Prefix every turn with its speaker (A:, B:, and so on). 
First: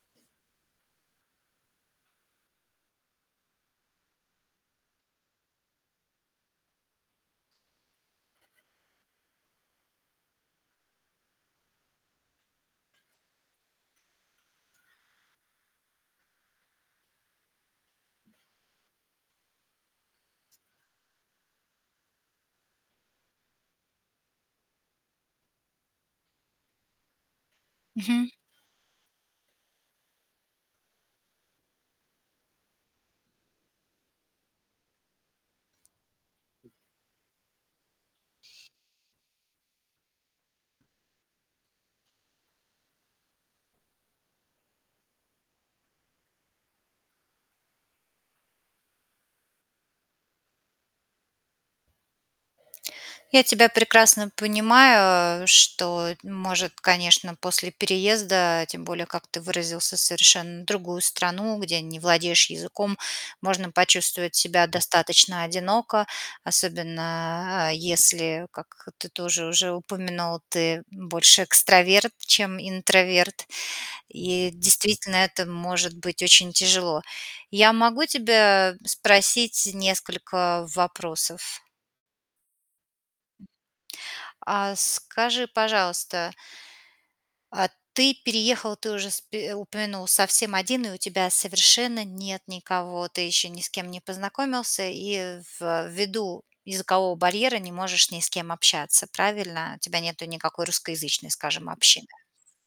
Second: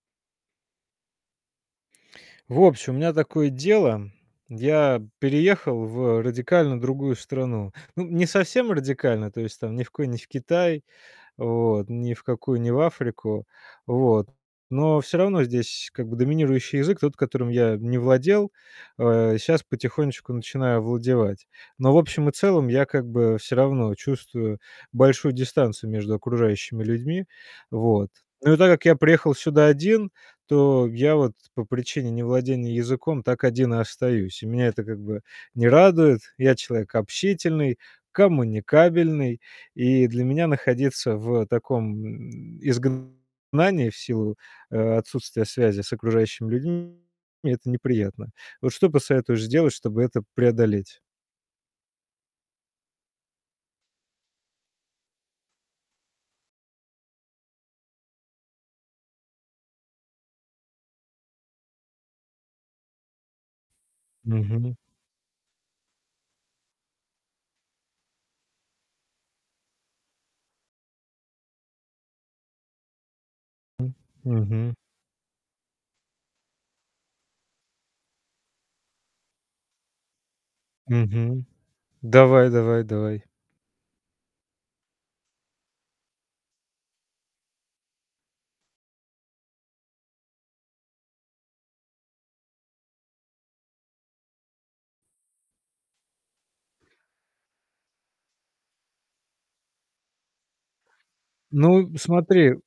A: В общем, у меня такое дело я переехал в радикально другую страну. Ну, не совсем радикально, то есть, там, ни в кои не в Китай, вот, ни в какую не в Африку, вот. Но всё равно здесь как бы доминирующий язык, тот, которым я не владел, э, сейчас потихонечку начинаю овладевать. Но в общем и целом я как бы всё равно чувствую большую дистанцию между окружающими людьми, вот.
B: Мгм.
A: Ну и так как я приехал сюда один, то я вот по причине невладения языком так один и остаюсь. И меня это как бы не радует. Я человек общительный, коммуникабельный, и для меня находиться в таком изгнании в силу о отсутствия связи с окружающими людьми это неприятно. Вот что посоветуешь сделать, чтобы это преодолеть?
B: Я тебя прекрасно понимаю, что н может, конечно, после переезда, тем более, как ты выразился, совершенно другую страну, где не владеешь языком, можно почувствовать себя
A: Мгм.
B: достаточно одиноко, особенно, а, если, как ты тоже уже упомянул, ты больше экстраверт, чем интроверт,
A: М.
B: и
A: Мгм.
B: действительно это может быть очень тяжело. Я могу тебя спросить несколько
A: Мгм.
B: вопросов?
A: Давай давай давай.
B: А скажи, пожалуйста а ты переехал, ты уже спи упомянул совсем один, и у тебя совершенно нет никого, ты ещё ни с кем не познакомился, и ввиду языкового барьера не можешь ни с кем общаться, правильно? У тебя нету никакой русскоязычной, скажем,
A: Ну,
B: общины.
A: смотри